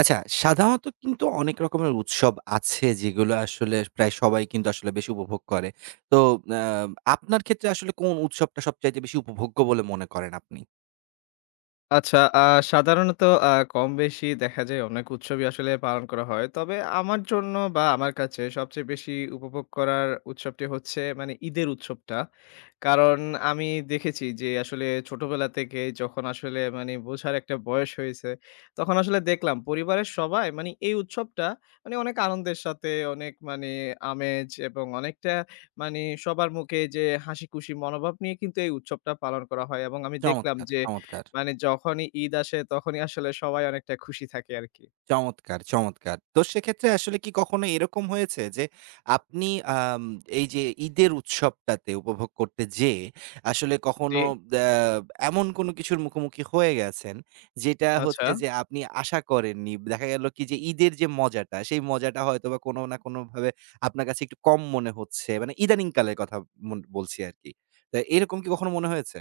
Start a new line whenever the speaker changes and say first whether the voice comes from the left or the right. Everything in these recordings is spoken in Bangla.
right: আচ্ছা, সাধারণত কিন্তু অনেক রকমের উৎসব আছে যেগুলো আসলে প্রায় সবাই কিন্তু আসলে বেশি উপভোগ করে। তো আ আপনার ক্ষেত্রে আসলে কোন উৎসবটা সবচাইতে বেশি উপভোগ্য বলে মনে করেন আপনি?
left: আচ্ছা, সাধারণত কমবেশি দেখা যায় অনেক উৎসবই আসলে পালন করা হয়। তবে আমার জন্য বা আমার কাছে সবচেয়ে বেশি উপভোগ করার উৎসবটি হচ্ছে মানে ঈদের উৎসবটা। কারণ আমি দেখেছি যে আসলে ছোটবেলা থেকে যখন আসলে মানে বোঝার একটা বয়স হয়েছে, তখন আসলে দেখলাম পরিবারের সবাই মানে এই উৎসবটা মানে অনেক আনন্দের সাথে অনেক মানে আমেজ এবং অনেকটা মানে সবার মুখে যে হাসি খুশি মনোভাব নিয়ে কিন্তু এই উৎসবটা পালন করা হয় এবং আমি দেখলাম
right: চমৎকার,
left: যে
right: চমৎকার।
left: মানে যখনই ঈদ আসে তখনই আসলে সবাই অনেকটা খুশি থাকে আরকি।
right: চমৎকার, চমৎকার! তো সেক্ষেত্রে আসলে কি কখনো এরকম হয়েছে যে আপনি আম এই যে ঈদের উৎসবটাতে উপভোগ করতে যেয়ে আসলে
left: জি,
right: কখনো দ্যা এমন কোনো কিছুর মুখোমুখি হয়ে গেছেন, যেটা
left: আচ্ছা।
right: হচ্ছে যে আপনি আশা করেননি। দেখা গেল কি যে ঈদের যে মজাটা, সেই মজাটা হয়তোবা কোনো না কোনোভাবে আপনার কাছে একটু কম মনে হচ্ছে। মানে ইদানিং কালের কথা মন বলছি আরকি। তো এরকম কি কখনো মনে হয়েছে?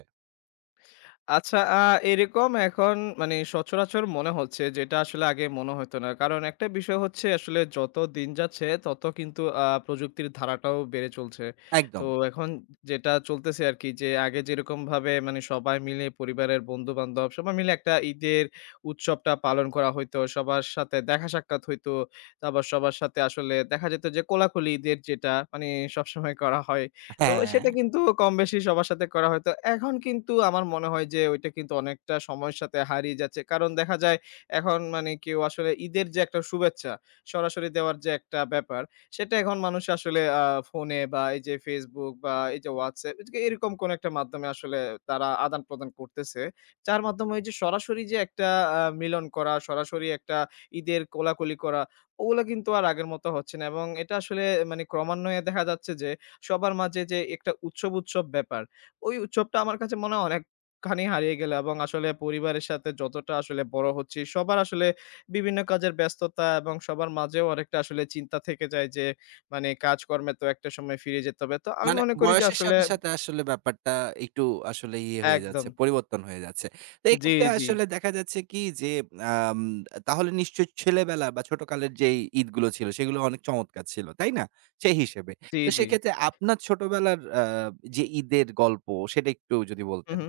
left: আচ্ছা, এরকম এখন মানে সচরাচর মনে হচ্ছে যেটা আসলে আগে মনে হতো না। কারণ একটা বিষয় হচ্ছে আসলে যত দিন যাচ্ছে তত কিন্তু প্রযুক্তির ধারাটাও বেড়ে চলছে। তো
right: একদম।
left: এখন যেটা চলতেছে আরকি যে আগে যেরকমভাবে মানে সবাই মিলে পরিবারের বন্ধু-বান্ধব সবাই মিলে একটা ঈদের উৎসবটা পালন করা হইতো। সবার সাথে দেখা সাক্ষাৎ হইতো। তারপর সবার সাথে আসলে দেখা যেত যে কোলাকুলি ঈদের যেটা মানে সবসময় করা হয় তো
right: হ্যাঁ।
left: সেটা কিন্তু কম বেশি সবার সাথে করা হয়। তো এখন কিন্তু আমার মনে হয় যে ওইটা কিন্তু অনেকটা সময়ের সাথে হারিয়ে যাচ্ছে। কারণ দেখা যায় এখন মানে কেউ আসলে ঈদের যে একটা শুভেচ্ছা সরাসরি দেওয়ার যে একটা ব্যাপার, সেটা এখন মানুষ আসলে ফোনে বা এই যে Facebook বা এই যে WhatsApp এরকম কোন একটা মাধ্যমে আসলে তারা আদান-প্রদান করতেছে। যার মাধ্যমে ওই যে সরাসরি যে একটা মিলন করা, সরাসরি একটা ঈদের কোলাকুলি করা, ওগুলা কিন্তু আর আগের মতো হচ্ছে না এবং এটা আসলে মানে ক্রমান্বয়ে দেখা যাচ্ছে যে সবার মাঝে যে একটা উৎসব ব্যাপার। ওই উৎসবটা আমার কাছে মনে হয় অনেকখানি হারিয়ে গেল এবং আসলে পরিবারের সাথে যতটা আসলে বড় হচ্ছি, সবার আসলে বিভিন্ন কাজের ব্যস্ততা এবং সবার মাঝেও অনেকটা আসলে চিন্তা থেকে যায় যে মানে কাজকর্মে তো একটা সময় ফিরে যেতে হবে। তো আমি
right: মানে
left: মনে করি যে
right: বয়সের
left: আসলে
right: সাথে, সাথে আসলে ব্যাপারটা একটু আসলে ইয়ে হয়ে যাচ্ছে,
left: একদম।
right: পরিবর্তন হয়ে যাচ্ছে। তো
left: জি,
right: এক্ষেত্রে
left: জি।
right: আসলে দেখা যাচ্ছে কি যে, আম তাহলে নিশ্চয়ই ছেলেবেলা বা ছোটকালের যেই ঈদগুলো ছিল, সেগুলো অনেক চমৎকার ছিল, তাই না? সেই হিসেবে।
left: জি,
right: তো
left: জি।
right: সেক্ষেত্রে আপনার ছোটবেলার যে ঈদের গল্প, সেটা একটু যদি
left: হু,
right: বলতেন।
left: হু।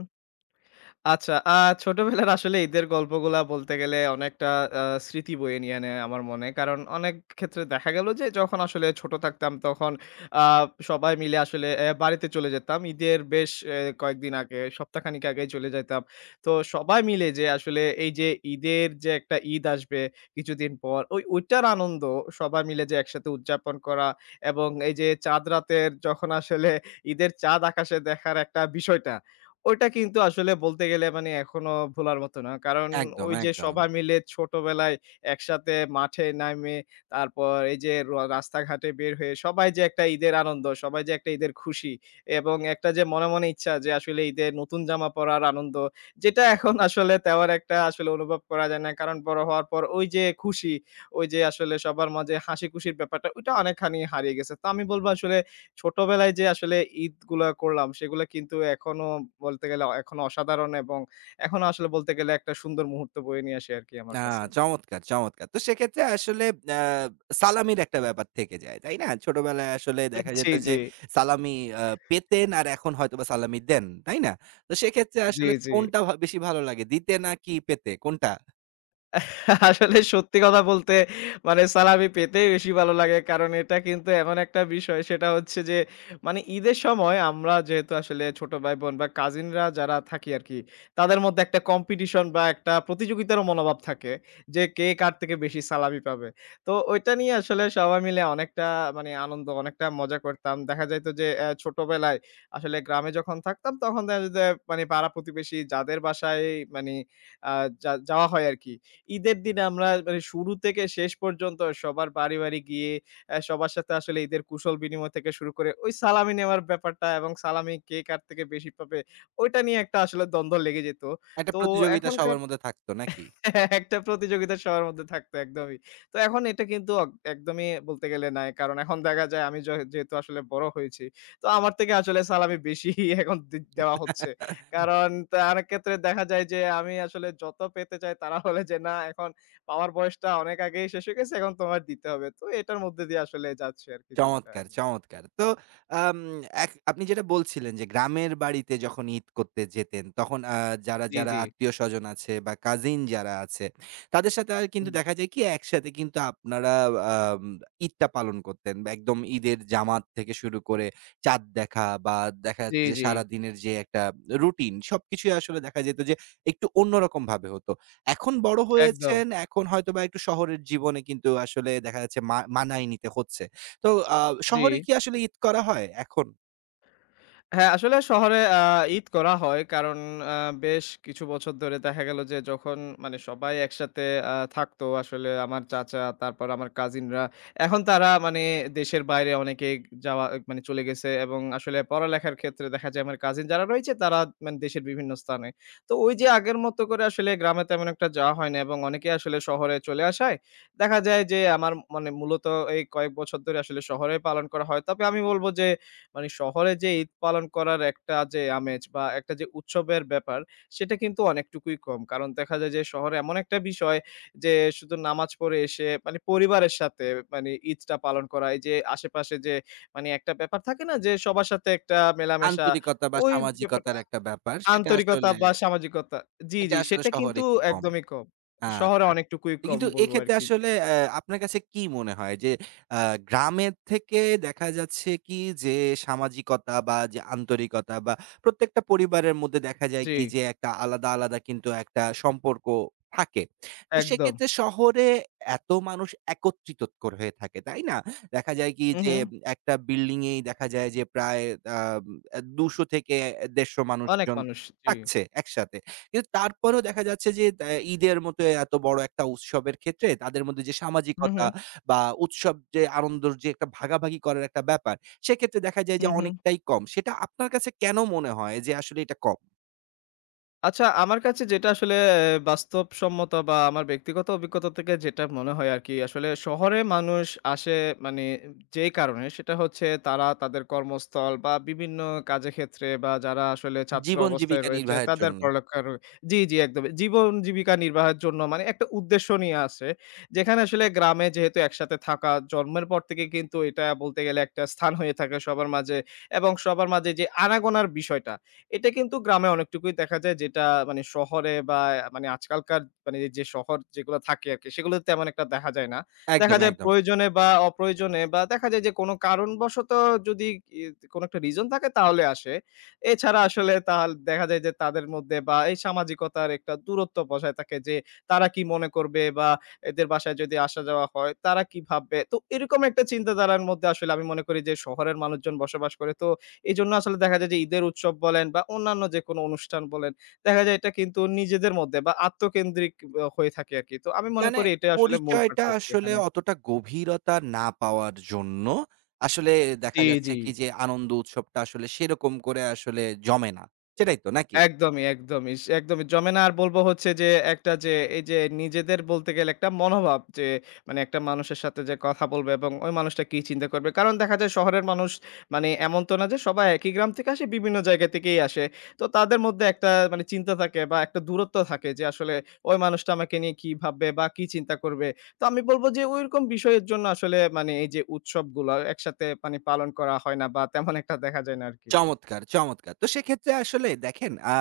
left: আচ্ছা, ছোটবেলার আসলে ঈদের গল্পগুলা বলতে গেলে অনেকটা স্মৃতি বয়ে নিয়ে আনে আমার মনে। কারণ অনেক ক্ষেত্রে দেখা গেল যে যখন আসলে ছোট থাকতাম তখন আ সবাই মিলে আসলে বাড়িতে চলে যেতাম। ঈদের বেশ কয়েকদিন আগে, সপ্তাহখানেক আগেই চলে যাইতাম। তো সবাই মিলে যে আসলে এই যে ঈদের যে একটা ঈদ আসবে কিছুদিন পর, ওইটার আনন্দ সবাই মিলে যে একসাথে উদযাপন করা এবং এই যে চাঁদ রাতের যখন আসলে ঈদের চাঁদ আকাশে দেখার একটা বিষয়টা ওইটা কিন্তু আসলে বলতে গেলে মানে এখনো ভোলার মতো না। কারণ
right: একদম,
left: ওই যে
right: একদম।
left: সবাই মিলে ছোটবেলায় একসাথে মাঠে নামে, তারপর এই যে রাস্তাঘাটে বের হয়ে সবাই যে একটা ঈদের আনন্দ, সবাই যে একটা ঈদের খুশি এবং একটা যে মনে ইচ্ছা যে আসলে ঈদের নতুন জামা পরার আনন্দ, যেটা এখন আসলে তেমন একটা আসলে অনুভব করা যায় না। কারণ বড় হওয়ার পর ওই যে খুশি, ওই যে আসলে সবার মাঝে হাসি খুশির ব্যাপারটা ওইটা অনেকখানি হারিয়ে গেছে। তো আমি বলব আসলে ছোটবেলায় যে আসলে ঈদগুলা করলাম সেগুলা কিন্তু এখনো বলতে গেলে এখনো অসাধারণ এবং এখনো আসলে বলতে গেলে একটা সুন্দর মুহূর্ত বয়ে নিয়ে আসে আরকি
right: আ
left: আমার কাছে।
right: চমৎকার, চমৎকার! তো সেক্ষেত্রে আসলে আ সালামির একটা ব্যাপার থেকে যায়, তাই না? ছোটবেলায় আসলে দেখা
left: জি,
right: যেত
left: জি।
right: যে সালামি আ পেতেন আর এখন হয়তোবা সালামি দেন, তাই না? তো সেক্ষেত্রে
left: জি,
right: আসলে
left: জি।
right: কোনটা বেশি ভালো লাগে? দিতে নাকি পেতে? কোনটা?
left: আসলে সত্যি কথা বলতে মানে সালামি পেতেই বেশি ভালো লাগে। কারণ এটা কিন্তু এমন একটা বিষয় সেটা হচ্ছে যে মানে ঈদের সময় আমরা যেহেতু আসলে ছোট ভাই-বোন বা কাজিনরা যারা থাকি আরকি, তাদের মধ্যে একটা কম্পিটিশন বা একটা প্রতিযোগিতারও মনোভাব থাকে যে কে কার থেকে বেশি সালামি পাবে। তো ওইটা নিয়ে আসলে সবাই মিলে অনেকটা মানে আনন্দ, অনেকটা মজা করতাম। দেখা যাইত যে ছোটবেলায় আসলে গ্রামে যখন থাকতাম তখন দেখা যেত মানে পাড়া-প্রতিবেশী যাদের বাসায় মানে আ যাওয়া হয় আরকি। ঈদের দিনে আমরা মানে শুরু থেকে শেষ পর্যন্ত সবার বাড়ি, বাড়ি গিয়ে সবার সাথে আসলে ঈদের কুশল বিনিময় থেকে শুরু করে ওই সালামি নেওয়ার ব্যাপারটা এবং সালামি কে কার থেকে বেশি পাবে ওইটা নিয়ে একটা আসলে দ্বন্দ্ব লেগে যেত।
right: একটা
left: তো
right: প্রতিযোগিতা
left: এখনকার
right: সবার মধ্যে থাকতো নাকি?
left: হ্যাঁ, একটা প্রতিযোগিতা সবার মধ্যে থাকতো একদমই। তো এখন এটা কিন্তু একদমই বলতে গেলে নাই। কারণ এখন দেখা যায় আমি যেহেতু আসলে বড় হয়েছি। তো আমার থেকে আসলে সালামি বেশি এখন দেওয়া হচ্ছে। কারণ তার ক্ষেত্রে দেখা যায় যে আমি আসলে যত পেতে চাই তারা বলে যে, "না এখন পাওয়ার বয়সটা অনেক আগেই শেষ হয়ে গেছে। এখন তোমার দিতে হবে।" তো এটার মধ্যে দিয়ে আসলে যাচ্ছে আরকি দিনটা
right: চমৎকার,
left: এভাবে।
right: চমৎকার। তো আম এক আপনি যেটা বলছিলেন যে গ্রামের বাড়িতে যখন ঈদ করতে যেতেন তখন যারা,
left: জি,
right: যারা
left: জি।
right: আত্মীয়স্বজন আছে বা কাজিন যারা আছে তাদের সাথে আর কিন্তু
left: হুম।
right: দেখা যায় কি একসাথে কিন্তু আপনারা আম ঈদটা পালন করতেন। বা একদম ঈদের জামাত থেকে শুরু করে চাঁদ দেখা বা দেখা
left: জি,
right: যাচ্ছে যে
left: জি।
right: সারাদিনের যে একটা রুটিন সবকিছুই আসলে দেখা যেত যে একটু অন্যরকমভাবে হতো। এখন বড়
left: একদম।
right: হয়েছেন, এখন হয়তোবা একটু শহরের জীবনে কিন্তু আসলে দেখা যাচ্ছে মানায় নিতে হচ্ছে। তো আ
left: জি।
right: শহরে কি আসলে ঈদ করা হয় এখন?
left: হ্যাঁ, আসলে শহরে ঈদ করা হয়। কারণ আ বেশ কিছু বছর ধরে দেখা গেল যে যখন মানে সবাই একসাথে থাকতো আসলে আমার চাচা, তারপর আমার কাজিনরা। এখন তারা মানে দেশের বাইরে অনেকেই যাওয়া মানে চলে গেছে এবং আসলে পড়ালেখার ক্ষেত্রে দেখা যায় আমার কাজিন যারা রয়েছে তারা মানে দেশের বিভিন্ন স্থানে। তো ওই যে আগের মতো করে আসলে গ্রামে তেমন একটা যাওয়া হয় না এবং অনেকেই আসলে শহরে চলে আসায় দেখা যায় যে আমার মানে মূলত এই কয়েক বছর ধরে আসলে শহরে পালন করা হয়। তবে আমি বলব যে মানে শহরে যে ঈদ পালন করার একটা যে আমেজ বা একটা যে উৎসবের ব্যাপার, সেটা কিন্তু অনেকটুকুই কম। কারণ দেখা যায় যে শহরে এমন একটা বিষয় যে শুধু নামাজ পড়ে এসে মানে পরিবারের সাথে মানে ঈদটা পালন করা। এই যে আশেপাশে যে মানে একটা ব্যাপার থাকে না যে সবার সাথে একটা মেলামেশা,
right: আন্তরিকতা বা
left: ওই ব্যাপারটা
right: সামাজিকতার একটা ব্যাপার সেটা
left: আন্তরিকতা
right: আসলে
left: বা সামাজিকতা জি,
right: এটা
left: জি
right: আসলে
left: সেটা
right: শহরে
left: কিন্তু
right: একটু কম।
left: একদমই কম। শহরে
right: আচ্ছা।
left: অনেকটুকুই কম
right: কিন্তু
left: বলব
right: এক্ষেত্রে
left: আরকি।
right: আসলে অ্যা আপনার কাছে কি মনে হয় যে আ গ্রামের থেকে দেখা যাচ্ছে কি যে সামাজিকতা বা যে আন্তরিকতা বা প্রত্যেকটা পরিবারের মধ্যে দেখা যায়
left: জি,
right: কি যে একটা আলাদা, আলাদা কিন্তু একটা সম্পর্ক থাকে। তো
left: একদম।
right: সেক্ষেত্রে শহরে এত মানুষ একত্রিত হয়ে থাকে, তাই না? দেখা যায় কি
left: হু,
right: যে
left: হু।
right: একটা বিল্ডিং এই দেখা যায় যে প্রায় আম ২০০ থেকে ১৫০
left: অনেক
right: মানুষজন
left: মানুষ। জি।
right: থাকছে একসাথে। কিন্তু তারপরেও দেখা যাচ্ছে যে ঈদের মতো এত বড় একটা উৎসবের ক্ষেত্রে তাদের মধ্যে যে
left: হু, হু।
right: সামাজিকতা বা উৎসব যে আনন্দর যে একটা ভাগাভাগি করার একটা ব্যাপার, সেক্ষেত্রে দেখা যায়
left: হু,
right: যে
left: হু।
right: অনেকটাই কম। সেটা আপনার কাছে কেন মনে হয় যে আসলে এটা কম?
left: আচ্ছা, আমার কাছে যেটা আসলে বাস্তবসম্মত বা আমার ব্যক্তিগত অভিজ্ঞতা থেকে যেটা মনে হয় আরকি, আসলে শহরে মানুষ আসে মানে যেই কারণে সেটা হচ্ছে তারা তাদের কর্মস্থল বা বিভিন্ন কাজের ক্ষেত্রে বা যারা আসলে ছাত্র
right: জীবন
left: অবস্থায়
right: জীবিকা
left: রয়েছে
right: নির্বাহের
left: তাদের
right: জন্য।
left: পড়ালেখার জি, জি একদমই। জীবন জীবিকা নির্বাহের জন্য মানে একটা উদ্দেশ্য নিয়ে আসে। যেখানে আসলে গ্রামে যেহেতু একসাথে থাকা জন্মের পর থেকে কিন্তু এটা বলতে গেলে একটা স্থান হয়ে থাকে সবার মাঝে এবং সবার মাঝে যে আনাগোনার বিষয়টা এটা কিন্তু গ্রামে অনেকটুকুই দেখা যায় যেটা মানে শহরে বা মানে আজকালকার মানে যে শহর যেগুলো থাকে আরকি সেগুলোতে তেমন একটা দেখা যায় না।
right: একদম,
left: দেখা যায়
right: একদম।
left: প্রয়োজনে বা অপ্রয়োজনে বা দেখা যায় যে কোনো কারণবশত যদি ই কোনো একটা রিজন থাকে তাহলে আসে। এছাড়া আসলে তাল দেখা যায় যে তাদের মধ্যে বা এই সামাজিকতার একটা দূরত্ব বজায় থাকে যে তারা কি মনে করবে বা এদের বাসায় যদি আসা যাওয়া হয় তারা কি ভাববে? তো এরকম একটা চিন্তাধারার মধ্যে আসলে আমি মনে করি যে শহরের মানুষজন বসবাস করে তো এজন্য আসলে দেখা যায় যে ঈদের উৎসব বলেন বা অন্যান্য যেকোনো অনুষ্ঠান বলেন, দেখা যায় এটা কিন্তু নিজেদের মধ্যে বা আত্মকেন্দ্রিক হয়ে থাকে আরকি। তো আমি মনে
right: মানে
left: করি এটাই আসলে মূল
right: পরিচয়টা
left: পার্থক্য
right: আসলে
left: এখানে।
right: অতটা গভীরতা না পাওয়ার জন্য আসলে
left: জি,
right: দেখা যাচ্ছে
left: জি।
right: কি যে আনন্দ উৎসবটা আসলে সেরকম করে আসলে জমে না। সেটাই তো নাকি?
left: একদমই, একদমই, একদমই জমে না। আর বলব হচ্ছে যে একটা যে এই যে নিজেদের বলতে গেলে একটা মনোভাব যে মানে একটা মানুষের সাথে যে কথা বলবে এবং ওই মানুষটা কি চিন্তা করবে। কারণ দেখা যায় শহরের মানুষ মানে এমন তো না যে সবাই একই গ্রাম থেকে আসে, বিভিন্ন জায়গা থেকেই আসে। তো তাদের মধ্যে একটা মানে চিন্তা থাকে বা একটা দূরত্ব থাকে যে আসলে ওই মানুষটা আমাকে নিয়ে কি ভাববে বা কি চিন্তা করবে। তো আমি বলব যে ওইরকম বিষয়ের জন্য আসলে মানে এই যে উৎসবগুলা একসাথে মানে পালন করা হয় না বা তেমন একটা দেখা যায় না আরকি।
right: চমৎকার, চমৎকার! তো সেক্ষেত্রে আসলে দেখেন আ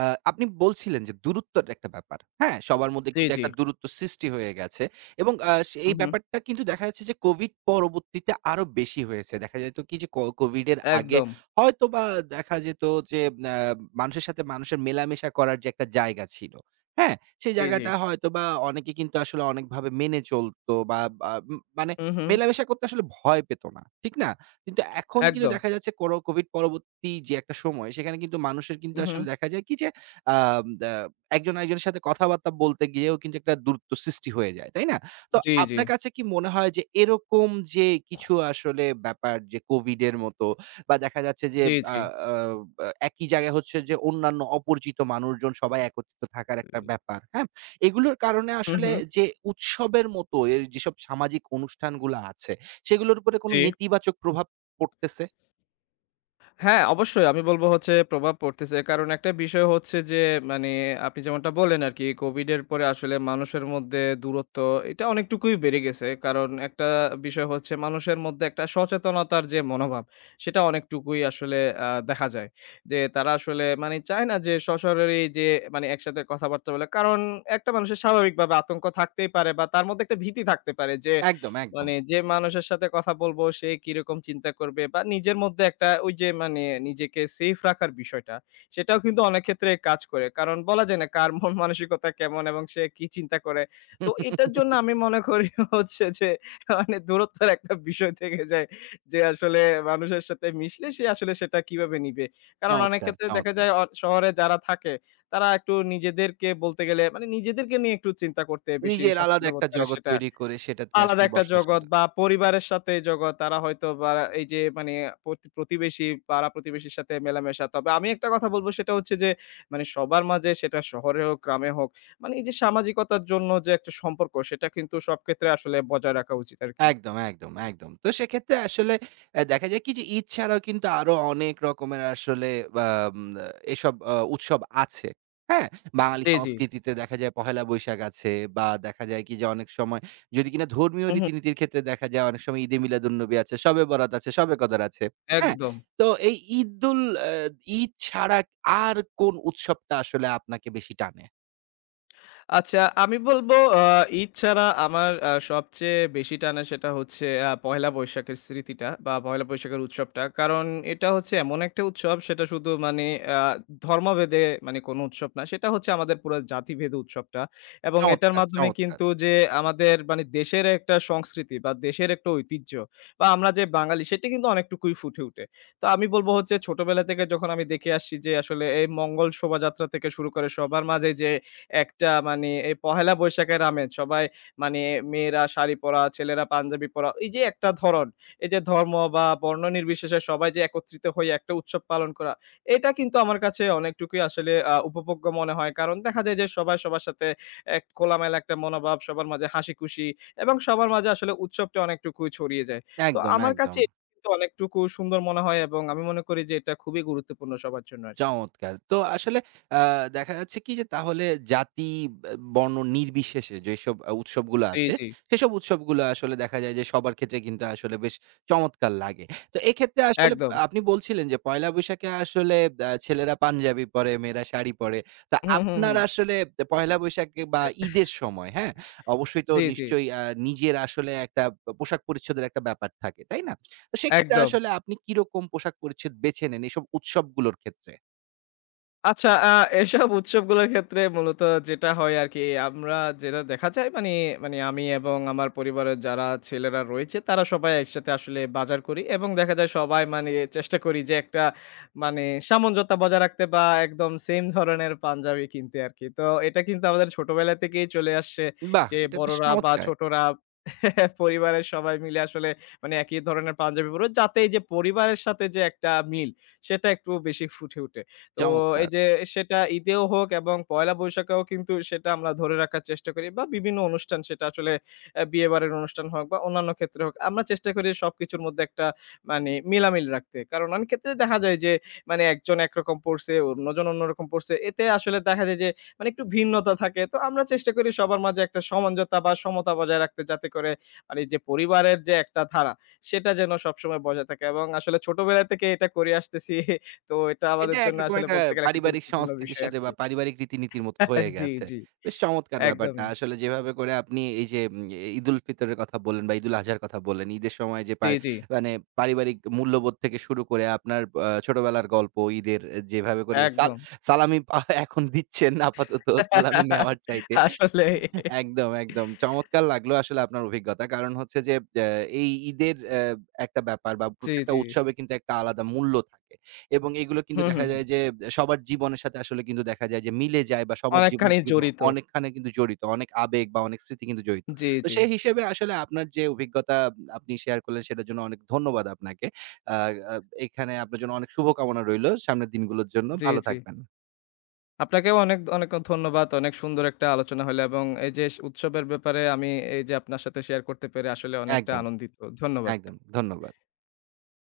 right: আ আপনি বলছিলেন যে দূরত্বর একটা ব্যাপার। হ্যাঁ, সবার মধ্যে
left: জি,
right: কিন্তু
left: জি।
right: একটা দূরত্ব সৃষ্টি হয়ে গেছে এবং
left: হু,
right: এই
left: হু।
right: ব্যাপারটা কিন্তু দেখা যাচ্ছে যে কোভিড পরবর্তীতে আরো বেশি হয়েছে। দেখা যেত কি যে কোভিড এর আগে
left: একদম।
right: হয়তোবা দেখা যেত যে আ মানুষের সাথে মানুষের মেলামেশা করার যে একটা জায়গা ছিল, হ্যাঁ? সেই
left: জি, জি।
right: জায়গাটা হয়তোবা অনেকে কিন্তু আসলে অনেকভাবে মেনে চলত বা বা উম মানে
left: হু, হু।
right: মেলামেশা করতে আসলে ভয় পেত না। ঠিক না? কিন্তু এখন কিন্তু
left: একদম।
right: দেখা যাচ্ছে করো কোভিড পরবর্তী যে একটা সময় সেখানে কিন্তু মানুষের কিন্তু
left: হু, হু।
right: আসলে দেখা যায় কি যে আম দা একজন আরেকজনের সাথে কথাবার্তা বলতে গিয়েও কিন্তু একটা দূরত্ব সৃষ্টি হয়ে যায়, তাই না? তো
left: জি, জি।
right: আপনার কাছে কি মনে হয় যে এরকম যে কিছু আসলে ব্যাপার যে কোভিড এর মতো বা দেখা যাচ্ছে যে
left: জি,
right: আ
left: জি।
right: আ বা একই জায়গায় হচ্ছে যে অন্যান্য অপরিচিত মানুষজন সবাই একত্রিত থাকার একটা ব্যাপার, হ্যাঁ? এগুলোর কারণে
left: হু,
right: আসলে
left: হু।
right: যে উৎসবের মতো এর যেসব সামাজিক অনুষ্ঠানগুলা আছে সেগুলোর উপরে কোনো
left: জি।
right: নেতিবাচক প্রভাব পড়তেছে।
left: হ্যাঁ, অবশ্যই আমি বলব হচ্ছে প্রভাব পড়তেছে। কারণ একটা বিষয় হচ্ছে যে মানে আপনি যেমনটা বললেন আরকি COVID এর পরে আসলে মানুষের মধ্যে দূরত্ব এটা অনেকটুকুই বেড়ে গেছে। কারণ একটা বিষয় হচ্ছে মানুষের মধ্যে একটা সচেতনতার যে মনোভাব সেটা অনেকটুকুই আসলে দেখা যায়। যে তারা আসলে মানে চায় না যে সশরীরই যে মানে একসাথে কথাবার্তা বলে। কারণ একটা মানুষের স্বাভাবিকভাবে আতঙ্ক থাকতেই পারে বা তার মধ্যে একটা ভীতি থাকতে পারে যে
right: একদম, একদম।
left: মানে যে মানুষের সাথে কথা বলবো সে কিরকম চিন্তা করবে বা নিজের মধ্যে একটা ওই যে মানে নিজেকে সেফ রাখার বিষয়টা সেটাও কিন্তু অনেক ক্ষেত্রে কাজ করে। কারণ বলা যায় না কার মন মানসিকতা কেমন এবং সে কি চিন্তা করে। তো এটার জন্য আমি মনে করি হচ্ছে যে মানে দূরত্বের একটা বিষয় থেকে যায়। যে আসলে মানুষের সাথে মিশলে সে আসলে সেটা কিভাবে নিবে। কারণ অনেক
right: চমৎকার,
left: ক্ষেত্রে দেখা
right: চমৎকার।
left: যায় শহরে যারা থাকে তারা একটু নিজেদেরকে বলতে গেলে মানে নিজেদেরকে নিয়ে একটু চিন্তা করতে বেশি
right: নিজের আলাদা
left: স্বাচ্ছন্দ্য বোধ
right: একটা
left: করে
right: জগৎ
left: সেটা।
right: তৈরি করে সেটাতে
left: আলাদা
right: আসলে
left: একটা
right: বসবাস
left: জগৎ
right: করে।
left: বা পরিবারের সাথে জগৎ। তারা হয়তো বা এই যে মানে প্রতিবেশী, পাড়া-প্রতিবেশীর সাথে মেলামেশা। তবে আমি একটা কথা বলব সেটা হচ্ছে যে মানে সবার মাঝে সেটা শহরে হোক, গ্রামে হোক, মানে এই যে সামাজিকতার জন্য যে একটা সম্পর্ক সেটা কিন্তু সব ক্ষেত্রে আসলে বজায় রাখা উচিত আরকি।
right: একদম, একদম, একদম। তো সেক্ষেত্রে আসলে অ্যা দেখা যায় কি যে ঈদ ছাড়াও কিন্তু আরো অনেক রকমের আসলে বাম আ এসব উৎসব আছে। হ্যাঁ? বাঙালি
left: জি, জি।
right: সংস্কৃতিতে দেখা যায় পহেলা বৈশাখ আছে বা দেখা যায় কি যে অনেক সময় যদি কিনা ধর্মীয়
left: হু, হু।
right: রীতিনীতির ক্ষেত্রে দেখা যায় অনেক সময় ঈদে মিলাদুন্নবী আছে, শবে বরাত আছে, শবে কদর আছে। হ্যাঁ?
left: একদম।
right: তো এই ঈদুল অ্যা ঈদ ছাড়া আর কোন উৎসবটা আসলে আপনাকে বেশি টানে?
left: আচ্ছা, আমি বলব আ ঈদ ছাড়া আমার সবচেয়ে বেশি টানে সেটা হচ্ছে পহেলা বৈশাখের স্মৃতিটা বা পহেলা বৈশাখের উৎসবটা। কারণ এটা হচ্ছে এমন একটা উৎসব সেটা শুধু মানে আ ধর্মভেদে মানে কোনো উৎসব না। সেটা হচ্ছে আমাদের পুরা জাতিভেদে উৎসবটা। এবং এটার
right: চমৎকার,
left: মাধ্যমে
right: চমৎকার।
left: কিন্তু যে আমাদের মানে দেশের একটা সংস্কৃতি বা দেশের একটা ঐতিহ্য বা আমরা যে বাঙালি সেটা কিন্তু অনেকটুকুই ফুটে উঠে। তো আমি বলব হচ্ছে ছোটবেলা থেকে যখন আমি দেখে আসছি যে আসলে এই মঙ্গল শোভাযাত্রা থেকে শুরু করে সবার মাঝে যে একটা মানে এই পহেলা বৈশাখের আমেজ। সবাই মানে মেয়েরা শাড়ি পরা, ছেলেরা পাঞ্জাবি পরা। এই যে একটা ধরন, এই যে ধর্ম বা বর্ণ নির্বিশেষে সবাই যে একত্রিত হয়ে একটা উৎসব পালন করা, এটা কিন্তু আমার কাছে অনেকটুকুই আসলে উপভোগ্য মনে হয়। কারণ দেখা যায় যে সবাই সবার সাথে এক খোলামেলা একটা মনোভাব, সবার মাঝে হাসি-খুশি এবং সবার মাঝে আসলে উৎসবটা অনেকটুকু ছড়িয়ে যায়। তো
right: একদম,
left: আমার কাছে
right: একদম।
left: এটা কিন্তু অনেকটুকু সুন্দর মনে হয় এবং আমি মনে করি যে এটা খুবই গুরুত্বপূর্ণ সবার জন্য আরকি।
right: চমৎকার! তো আসলে আ দেখা যাচ্ছে কি যে তাহলে জাতি বে বর্ণ নির্বিশেষে যেসব উৎসবগুলো
left: জি,
right: আছে,
left: জি।
right: সেসব উৎসবগুলো আসলে দেখা যায় যে সবার ক্ষেত্রে কিন্তু আসলে বেশ চমৎকার লাগে। তো এক্ষেত্রে আসলে
left: একদম।
right: আপনি বলছিলেন যে পয়লা বৈশাখে আসলে ছেলেরা পাঞ্জাবি পরে, মেয়েরা শাড়ি পরে। তো
left: হুম, হুম,
right: আপনার
left: হুম।
right: আসলে পয়লা বৈশাখে বা
left: অ্যা
right: ঈদের সময়, হ্যাঁ? অবশ্যই তো
left: জি, জি।
right: নিশ্চয়ই নিজের আসলে একটা পোশাক পরিচ্ছদের একটা ব্যাপার থাকে, তাই না? তো সেক্ষেত্রে
left: একদম।
right: আসলে আপনি কিরকম পোশাক পরিচ্ছদ বেছে নেন এসব উৎসবগুলোর ক্ষেত্রে?
left: আচ্ছা, এসব উৎসবগুলোর ক্ষেত্রে মূলত যেটা হয় আরকি আমরা যেটা দেখা যায় মানে, মানে আমি এবং আমার পরিবারের যারা ছেলেরা রয়েছে তারা সবাই একসাথে আসলে বাজার করি এবং দেখা যায় সবাই মানে চেষ্টা করি যে একটা মানে সামঞ্জত্য বজায় রাখতে বা একদম সেম ধরনের পাঞ্জাবি কিনতে আরকি। তো এটা কিন্তু আমাদের ছোটবেলা থেকেই চলে আসছে
right: বাহ!
left: যে
right: এটা বেশ
left: বড়রা বা
right: চমৎকার,
left: ছোটরা পরিবারের সবাই মিলে আসলে মানে একই ধরনের পাঞ্জাবি পড়বে যাতে এই যে পরিবারের সাথে যে একটা মিল সেটা একটু বেশি ফুটে উঠে। তো এই
right: চমৎকার।
left: যে সেটা ঈদেও হোক এবং পয়লা বৈশাখেও কিন্তু সেটা আমরা ধরে রাখার চেষ্টা করি বা বিভিন্ন অনুষ্ঠান সেটা আসলে বিয়েবাড়ির অনুষ্ঠান হোক বা অন্যান্য ক্ষেত্রে হোক আমরা চেষ্টা করি সবকিছুর মধ্যে একটা মানে মিলামিল রাখতে। কারণ অনেক ক্ষেত্রে দেখা যায় যে মানে একজন একরকম পড়ছে, অন্যজন অন্যরকম পড়ছে। এতে আসলে দেখা যায় যে মানে একটু ভিন্নতা থাকে। তো আমরা চেষ্টা করি সবার মাঝে একটা সমঞ্জতা বা সমতা বজায় রাখতে যাতে করে আর এই যে পরিবারের যে একটা ধারা সেটা যেন সবসময় বজায় থাকে এবং আসলে ছোটবেলা থেকে এটা করে আসতেছি তো এটা
right: এটা
left: আমাদের জন্য
right: একরকম
left: আসলে
right: একটা
left: বলতে গেলে একটা
right: পারিবারিক
left: গুরুত্বপূর্ণ
right: সংস্কৃতির
left: বিষয়
right: সাথে বা
left: আরকি।
right: পারিবারিক রীতিনীতির মতো হয়ে
left: জি,
right: গেছে।
left: জি।
right: বেশ চমৎকার ব্যাপারটা।
left: একদমই।
right: আসলে যেভাবে করে আপনি এই যে ঈদুল ফিতরের কথা বললেন বা ঈদুল আজহার কথা বললেন, ঈদের সময় যে পা
left: জি, জি।
right: মানে পারিবারিক মূল্যবোধ থেকে শুরু করে আপনার ছোটবেলার গল্প, ঈদের যেভাবে করে
left: একদম।
right: সালামি এখন দিচ্ছেন আপাতত সালামি নেওয়ার চাইতে।
left: আসলে
right: একদম, একদম। চমৎকার লাগলো আসলে আপনার অভিজ্ঞতা। কারণ হচ্ছে যে এই ঈদের একটা ব্যাপার বা
left: জি,
right: প্রত্যেকটা
left: জি।
right: উৎসবে কিন্তু একটা আলাদা মূল্য থাকে। এবং এগুলো কিন্তু
left: হুম,
right: দেখা
left: হুম, হুম।
right: যায় যে সবার জীবনের সাথে আসলে কিন্তু দেখা যায় যে মিলে যায় বা সবার
left: অনেকখানি
right: জীবনকে কিন্তু
left: জড়িত।
right: অনেকখানি কিন্তু জড়িত। অনেক আবেগ বা অনেক স্মৃতি কিন্তু জড়িত।
left: জি,
right: তো
left: জি।
right: সেই হিসেবে আসলে আপনার যে অভিজ্ঞতা আপনি শেয়ার করলেন সেটার জন্য অনেক ধন্যবাদ আপনাকে। আ আ এখানে আপনার জন্য অনেক শুভকামনা রইলো সামনের দিনগুলোর জন্য।
left: জি,
right: ভালো
left: জি।
right: থাকবেন।
left: আপনাকেও অনেক, অনেক ধন্যবাদ। অনেক সুন্দর একটা আলোচনা হলো এবং এই যে উৎসবের ব্যাপারে আমি এই যে আপনার সাথে শেয়ার করতে পেরে আসলে অনেকটা
right: একদম,
left: আনন্দিত। ধন্যবাদ।
right: একদম। ধন্যবাদ।